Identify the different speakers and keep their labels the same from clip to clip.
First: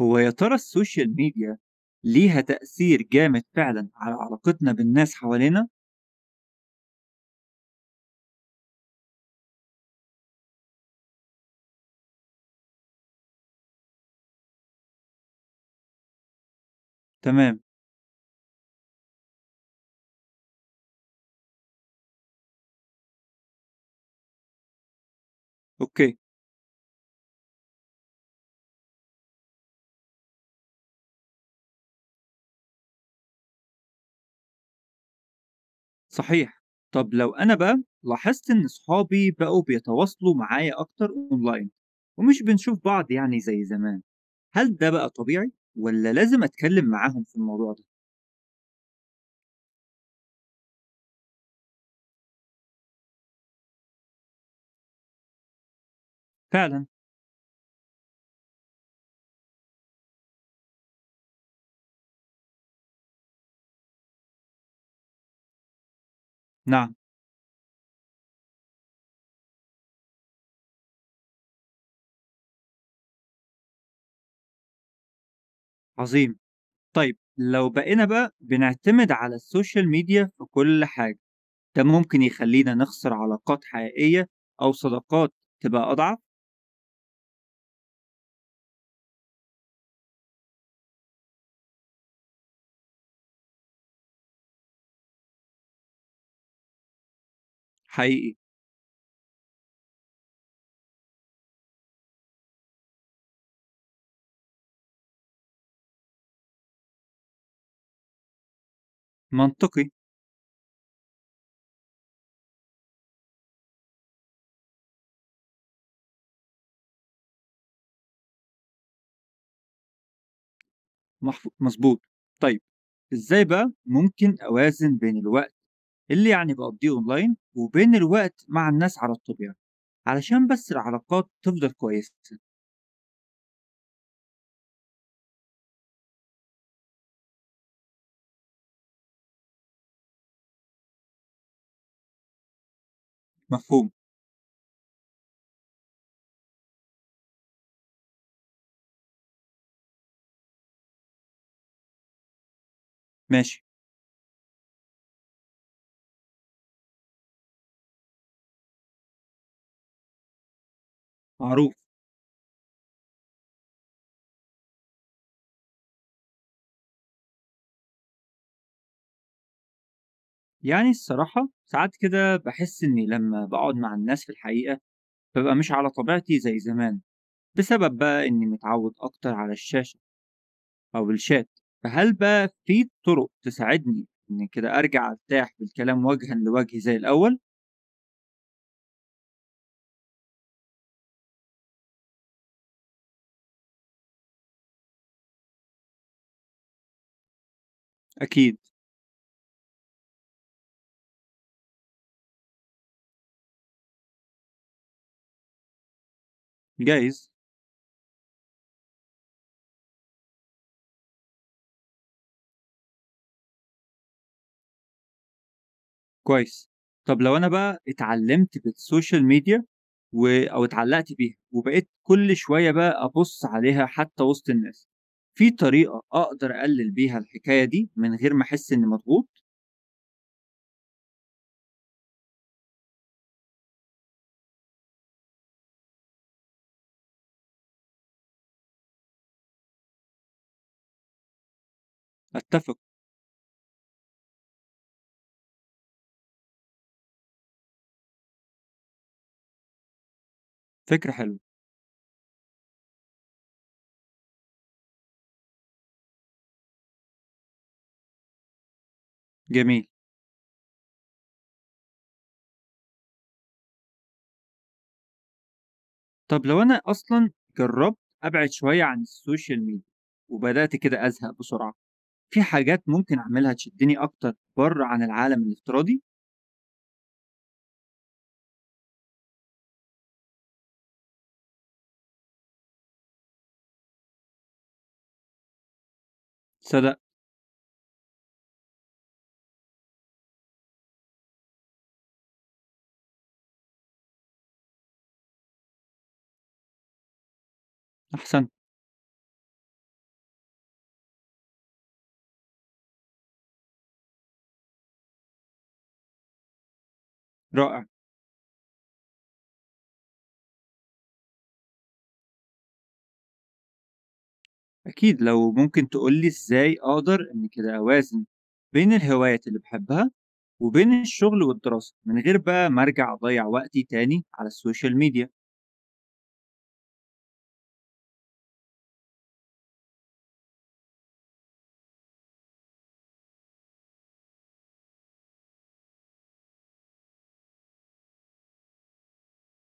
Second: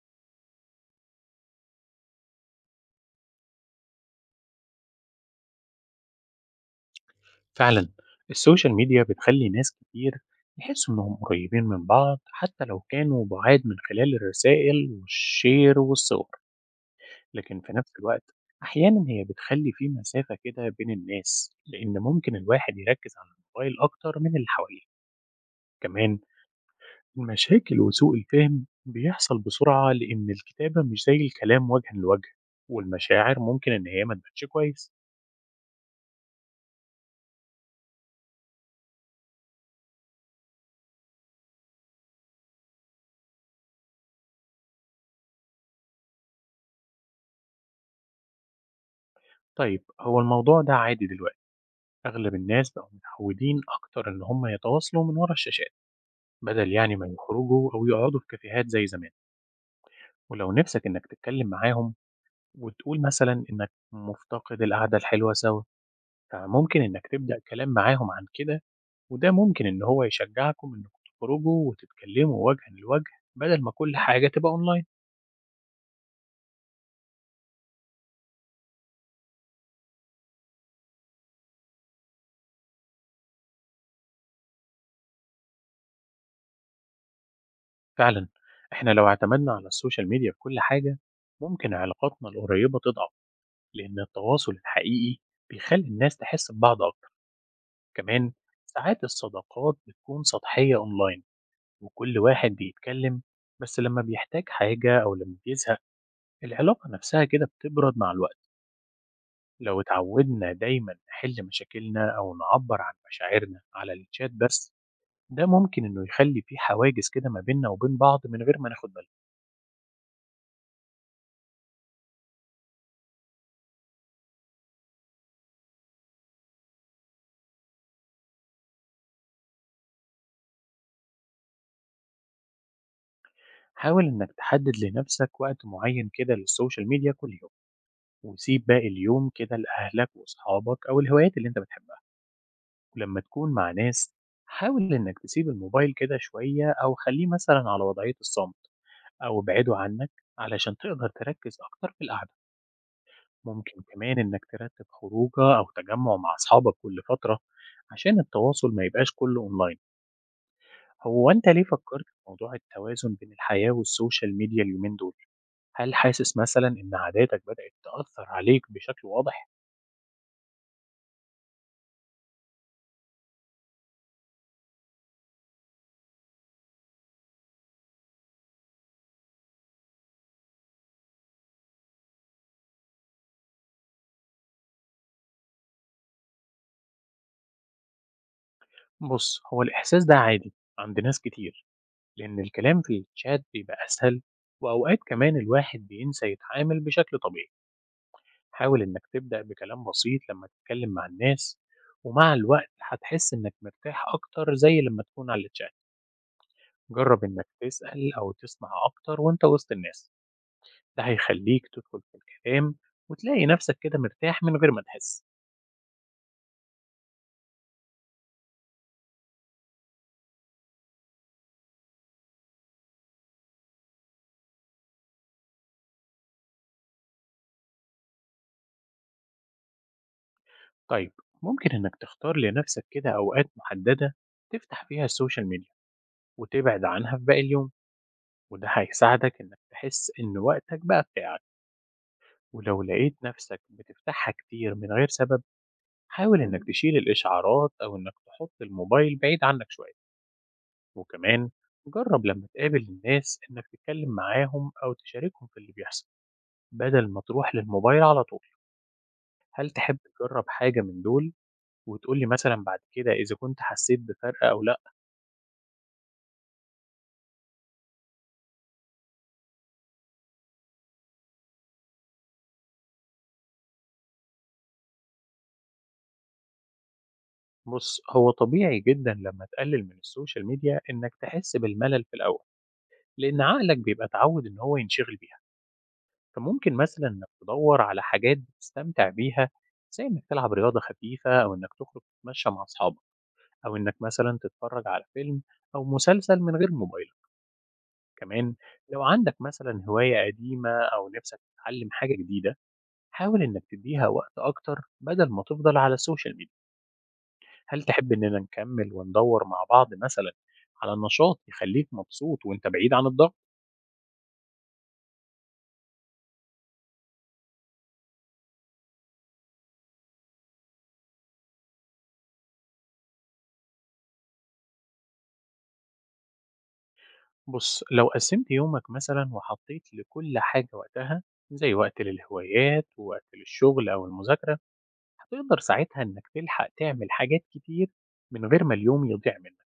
Speaker 1: هو يا ترى السوشيال ميديا ليها تأثير جامد فعلا على علاقتنا بالناس حوالينا؟
Speaker 2: فعلا. السوشيال ميديا بتخلي ناس كتير يحسوا إنهم قريبين من بعض حتى لو كانوا بعاد، من خلال الرسائل والشير والصور. لكن
Speaker 1: تمام.
Speaker 2: في نفس الوقت أحيانا هي بتخلي في مسافة كده بين الناس، لأن ممكن الواحد يركز على الموبايل أكتر من اللي حواليه. كمان
Speaker 1: أوكي.
Speaker 2: المشاكل وسوء الفهم بيحصل بسرعة، لأن الكتابة مش زي الكلام وجها لوجه، والمشاعر ممكن إن هي ما تبانش كويس.
Speaker 1: صحيح. طب لو أنا بقى لاحظت إن صحابي بقوا بيتواصلوا معايا أكتر أونلاين ومش بنشوف بعض يعني زي زمان، هل ده بقى طبيعي ولا لازم أتكلم معاهم في الموضوع ده؟
Speaker 2: طيب، هو الموضوع ده عادي دلوقتي. أغلب الناس بقوا متعودين أكتر إن هم يتواصلوا من ورا الشاشات، بدل
Speaker 1: فعلا.
Speaker 2: يعني ما يخرجوا أو يقعدوا في كافيهات زي زمان. ولو نفسك إنك تتكلم معاهم وتقول مثلا إنك مفتقد القعدة الحلوة سوا، فممكن
Speaker 1: نعم.
Speaker 2: إنك تبدأ كلام معاهم عن كده، وده ممكن إن هو يشجعكم إنكم تخرجوا وتتكلموا وجها لوجه بدل ما كل حاجة تبقى أونلاين.
Speaker 1: عظيم. طيب لو بقينا بقى بنعتمد على السوشيال ميديا في كل حاجة، ده ممكن يخلينا نخسر علاقات حقيقية أو صداقات تبقى أضعف.
Speaker 2: فعلا، إحنا لو اعتمدنا على السوشيال ميديا في كل حاجة، ممكن علاقاتنا القريبة تضعف، لأن التواصل الحقيقي بيخلي الناس تحس ببعض أكتر. كمان
Speaker 1: حقيقي،
Speaker 2: ساعات الصداقات بتكون سطحية أونلاين، وكل واحد بيتكلم بس لما بيحتاج حاجة أو لما بيزهق. العلاقة نفسها كده بتبرد مع الوقت. لو
Speaker 1: منطقي،
Speaker 2: اتعودنا دايما نحل مشاكلنا أو نعبر عن مشاعرنا على الشات بس، ده ممكن إنه يخلي في حواجز كده ما بيننا وبين بعض من غير ما ناخد بالنا.
Speaker 1: محف مضبوط. طيب، إزاي بقى ممكن أوازن بين الوقت اللي يعني باقضيه أونلاين وبين الوقت مع الناس على الطبيعة، علشان بس العلاقات تفضل كويسة؟
Speaker 2: حاول إنك تحدد لنفسك وقت معين كده للسوشيال ميديا كل يوم، وسيب باقي اليوم كده لأهلك وأصحابك أو الهوايات اللي أنت بتحبها. ولما تكون مع
Speaker 1: مفهوم،
Speaker 2: ناس، حاول إنك تسيب الموبايل كده شوية أو خليه مثلا على وضعية الصمت أو ابعده عنك، علشان تقدر تركز أكتر في القعدة.
Speaker 1: ماشي،
Speaker 2: ممكن كمان إنك ترتب خروجة أو تجمع مع أصحابك كل فترة، عشان التواصل ما يبقاش كله أونلاين. هو أنت ليه
Speaker 1: معروف.
Speaker 2: فكرت في موضوع التوازن بين الحياة والسوشيال ميديا اليومين دول؟ هل حاسس مثلا إن عاداتك بدأت تأثر عليك بشكل واضح؟
Speaker 1: يعني الصراحة ساعات كده باحس إني لمّا باقعد مع الناس في الحقيقة بابقى مش على طبيعتي زي زمان، بسبب بقى إني متعود أكتر على الشاشة أو الشات، فهل بقى في طرق تساعدني إن كده أرجع أرتاح بالكلام وجهًا لوجه زي الأول؟
Speaker 2: بص، هو الإحساس ده عادي عند ناس كتير، لأن الكلام في الشات بيبقى أسهل، وأوقات كمان الواحد بينسى يتعامل بشكل طبيعي.
Speaker 1: أكيد،
Speaker 2: حاول إنك تبدأ بكلام بسيط لما تتكلم مع الناس، ومع الوقت هتحس إنك مرتاح أكتر زي لما تكون على الشات. جرب
Speaker 1: جايز،
Speaker 2: إنك تسأل أو تسمع أكتر وإنت وسط الناس، ده هيخليك تدخل في الكلام وتلاقي نفسك كده مرتاح من غير ما تحس.
Speaker 1: كويس. طب لو أنا بقى اتعلّمت بالسوشيال ميديا و أو اتعلّقت بيها وبقيت كل شوية بقى أبُص عليها حتى وسط الناس، في طريقة أقدر أقلِّل بيها الحكاية دي من غير ما أحس إنّي مضغوط؟
Speaker 2: طيب، ممكن إنك تختار لنفسك كده أوقات محددة تفتح فيها السوشيال ميديا وتبعد عنها في باقي اليوم، وده هيساعدك إنك تحس إن وقتك بقى بتاعك.
Speaker 1: أتّفق،
Speaker 2: ولو لقيت نفسك بتفتحها كتير من غير سبب، حاول إنك تشيل الإشعارات أو إنك تحط الموبايل بعيد عنك شوية.
Speaker 1: فكرة حلوة،
Speaker 2: وكمان جرب لما تقابل الناس إنك تتكلم معاهم أو تشاركهم في اللي بيحصل، بدل ما تروح للموبايل على طول. هل
Speaker 1: جميل.
Speaker 2: تحب تجرب حاجة من دول وتقولي مثلا بعد كده إذا كنت حسيت بفرق أو لأ؟
Speaker 1: طب لو أنا أصلًا جرّبت أبعد شوية عن السوشيال ميديا وبدأت كده أزهق بسرعة، في حاجات ممكن أعملها تشدّني أكتر برّه عن العالم الافتراضي؟
Speaker 2: بص، هو طبيعي جدا لما تقلل من السوشيال ميديا إنك تحس بالملل في الأول، لأن عقلك بيبقى اتعود إن هو ينشغل بيها، فممكن
Speaker 1: صدقت،
Speaker 2: مثلًا إنك تدوّر على حاجات بتستمتع بيها، زي إنك تلعب رياضة خفيفة أو إنك تخرج تتمشى مع أصحابك، أو إنك مثلًا تتفرج على فيلم أو مسلسل من غير موبايلك.
Speaker 1: أحسنت،
Speaker 2: كمان لو عندك مثلًا هواية قديمة أو نفسك تتعلم حاجة جديدة، حاول إنك تديها وقت أكتر بدل ما تفضل على السوشيال ميديا. هل
Speaker 1: رائع.
Speaker 2: تحب إننا نكمل وندوّر مع بعض مثلًا على نشاط يخليك مبسوط وأنت بعيد عن الضغط؟
Speaker 1: أكيد، لو ممكن تقولي إزاي أقدر إن كده أوازن بين الهوايات اللي بحبها وبين الشغل والدراسة من غير بقى ما أرجع أضيع وقتي تاني على السوشيال ميديا.
Speaker 2: بُص، لو قسّمت يومك مثلًا وحطيت لكل حاجة وقتها، زي وقت للهوايات ووقت للشغل أو المذاكرة، هتقدر ساعتها إنك تلحق تعمل حاجات كتير من غير ما اليوم يضيع منك.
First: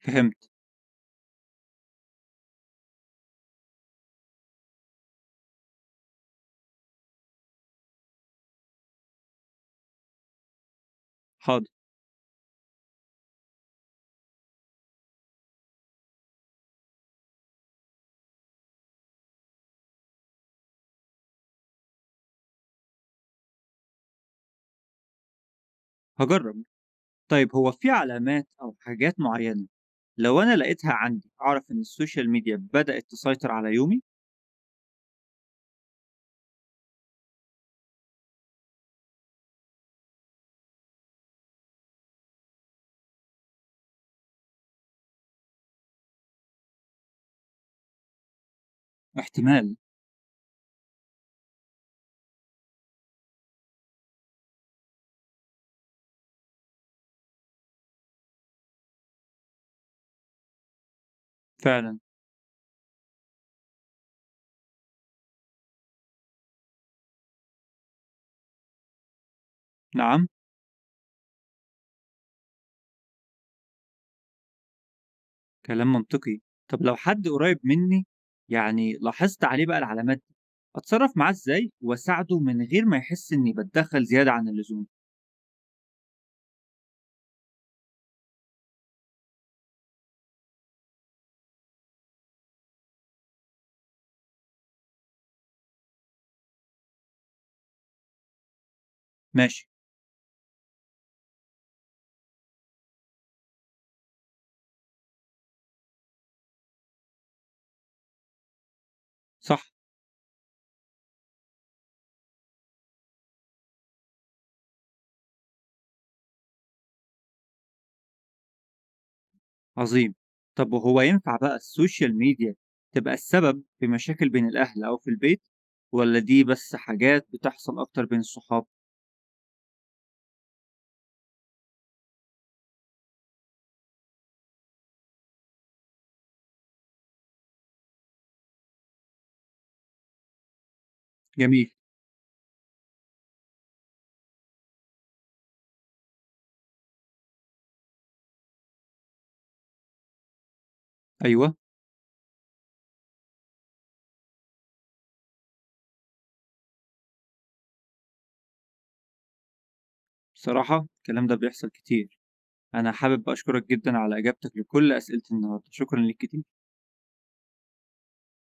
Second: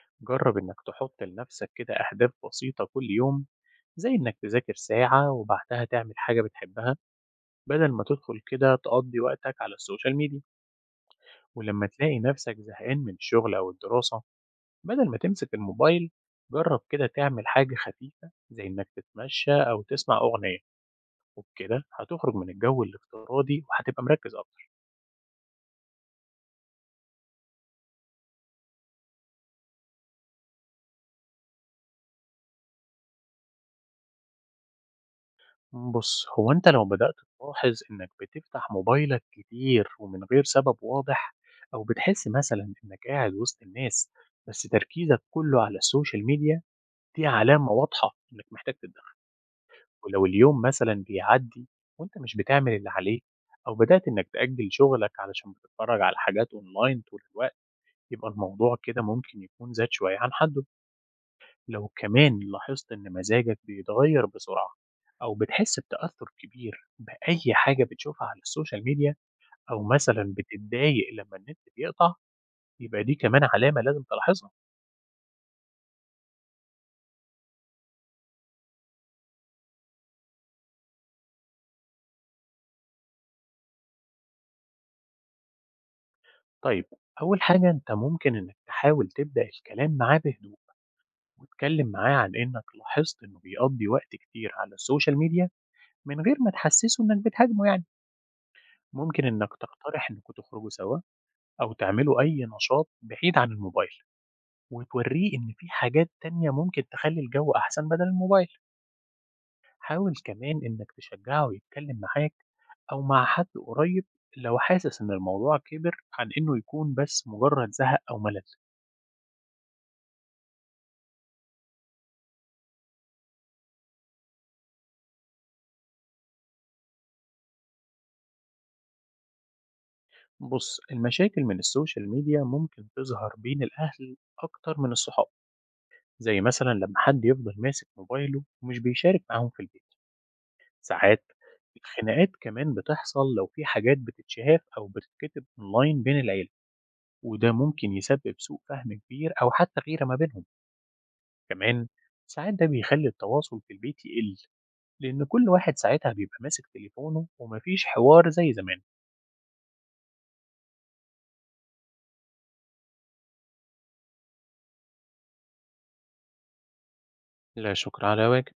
Speaker 1: فهمت.
Speaker 2: جرّب إنك تحط لنفسك كده أهداف بسيطة كل يوم، زي إنك تذاكر ساعة وبعدها تعمل حاجة بتحبها، بدل ما تدخل كده تقضّي وقتك على السوشيال ميديا.
Speaker 1: حاضر.
Speaker 2: ولمّا تلاقي نفسك زهقان من الشغل أو الدراسة، بدل ما تمسك الموبايل جرب كده تعمل حاجة خفيفة زي إنك تتمشى أو تسمع أغنية، وبكده هتخرج من الجو الافتراضي وهتبقى مركز أكتر.
Speaker 1: هجرب. طيب هو في علامات أو حاجات معينة لو أنا لقيتها عندي أعرف إن السوشيال ميديا بدأت تسيطر على يومي؟
Speaker 2: بص، هو أنت لو بدأت تلاحظ إنك بتفتح موبايلك كتير ومن غير سبب واضح، أو بتحس مثلا إنك قاعد وسط الناس بس تركيزك كله على السوشيال ميديا، دي علامة واضحة إنك محتاج تتدخل.
Speaker 1: احتمال.
Speaker 2: ولو اليوم مثلًا بيعدّي وأنت مش بتعمل اللي عليك، أو بدأت إنك تأجّل شغلك علشان بتتفرّج على حاجات أونلاين طول الوقت، يبقى الموضوع كده ممكن يكون زاد شوية عن حدّه. لو
Speaker 1: فعلا.
Speaker 2: كمان لاحظت إن مزاجك بيتغيّر بسرعة، أو بتحس بتأثُّر كبير بأي حاجة بتشوفها على السوشيال ميديا، أو
Speaker 1: نعم.
Speaker 2: مثلًا بتتضايق لمّا النت بيقطع، يبقى دي كمان علامة لازم تلاحظها.
Speaker 1: كلام منطقي. طب لو حد قريب مني يعني لاحظت عليه بقى العلامات دي، اتصرف معاه ازاي واساعده من غير ما يحس اني بتدخل زيادة عن اللزوم؟
Speaker 2: طيب، أول حاجة أنت ممكن إنك تحاول تبدأ الكلام معاه بهدوء، واتكلم معاه عن إنك لاحظت إنه بيقضي وقت كتير على السوشيال ميديا من غير ما تحسسه إنك بتهاجمه. يعني ممكن إنك
Speaker 1: ماشي.
Speaker 2: تقترح إنكوا تخرجوا سوا أو تعملوا أي نشاط بعيد عن الموبايل، وتوريه إن في حاجات تانية ممكن تخلي الجو أحسن بدل الموبايل.
Speaker 1: صح.
Speaker 2: حاول كمان إنك تشجعه يتكلم معاك أو مع حد قريب، لو حاسس إن الموضوع كبر عن إنه يكون بس مجرد زهق أو ملل.
Speaker 1: عظيم. طب وهو ينفع بقى السوشيال ميديا تبقى السبب في مشاكل بين الاهل او في البيت، ولا دي بس حاجات بتحصل اكتر بين الصحاب؟
Speaker 2: بص، المشاكل من السوشيال ميديا ممكن تظهر بين الأهل أكتر من الصحاب، زي مثلا لما حد يفضل ماسك موبايله ومش بيشارك معاهم في البيت. ساعات
Speaker 1: جميل.
Speaker 2: الخناقات كمان بتحصل لو في حاجات بتتشاف أو بتتكتب أونلاين بين العيلة، وده ممكن يسبب سوء فهم كبير أو حتى غيرة ما بينهم.
Speaker 1: ايوه.
Speaker 2: كمان ساعات ده بيخلي التواصل في البيت يقل، لأن كل واحد ساعتها بيبقى ماسك تليفونه ومفيش حوار زي زمان.
Speaker 1: بصراحة الكلام ده بيحصل كتير. انا حابب اشكرك جدا على اجابتك لكل اسئلة النهاردة. شكرا ليك كتير.
Speaker 2: لا شكر على واجب.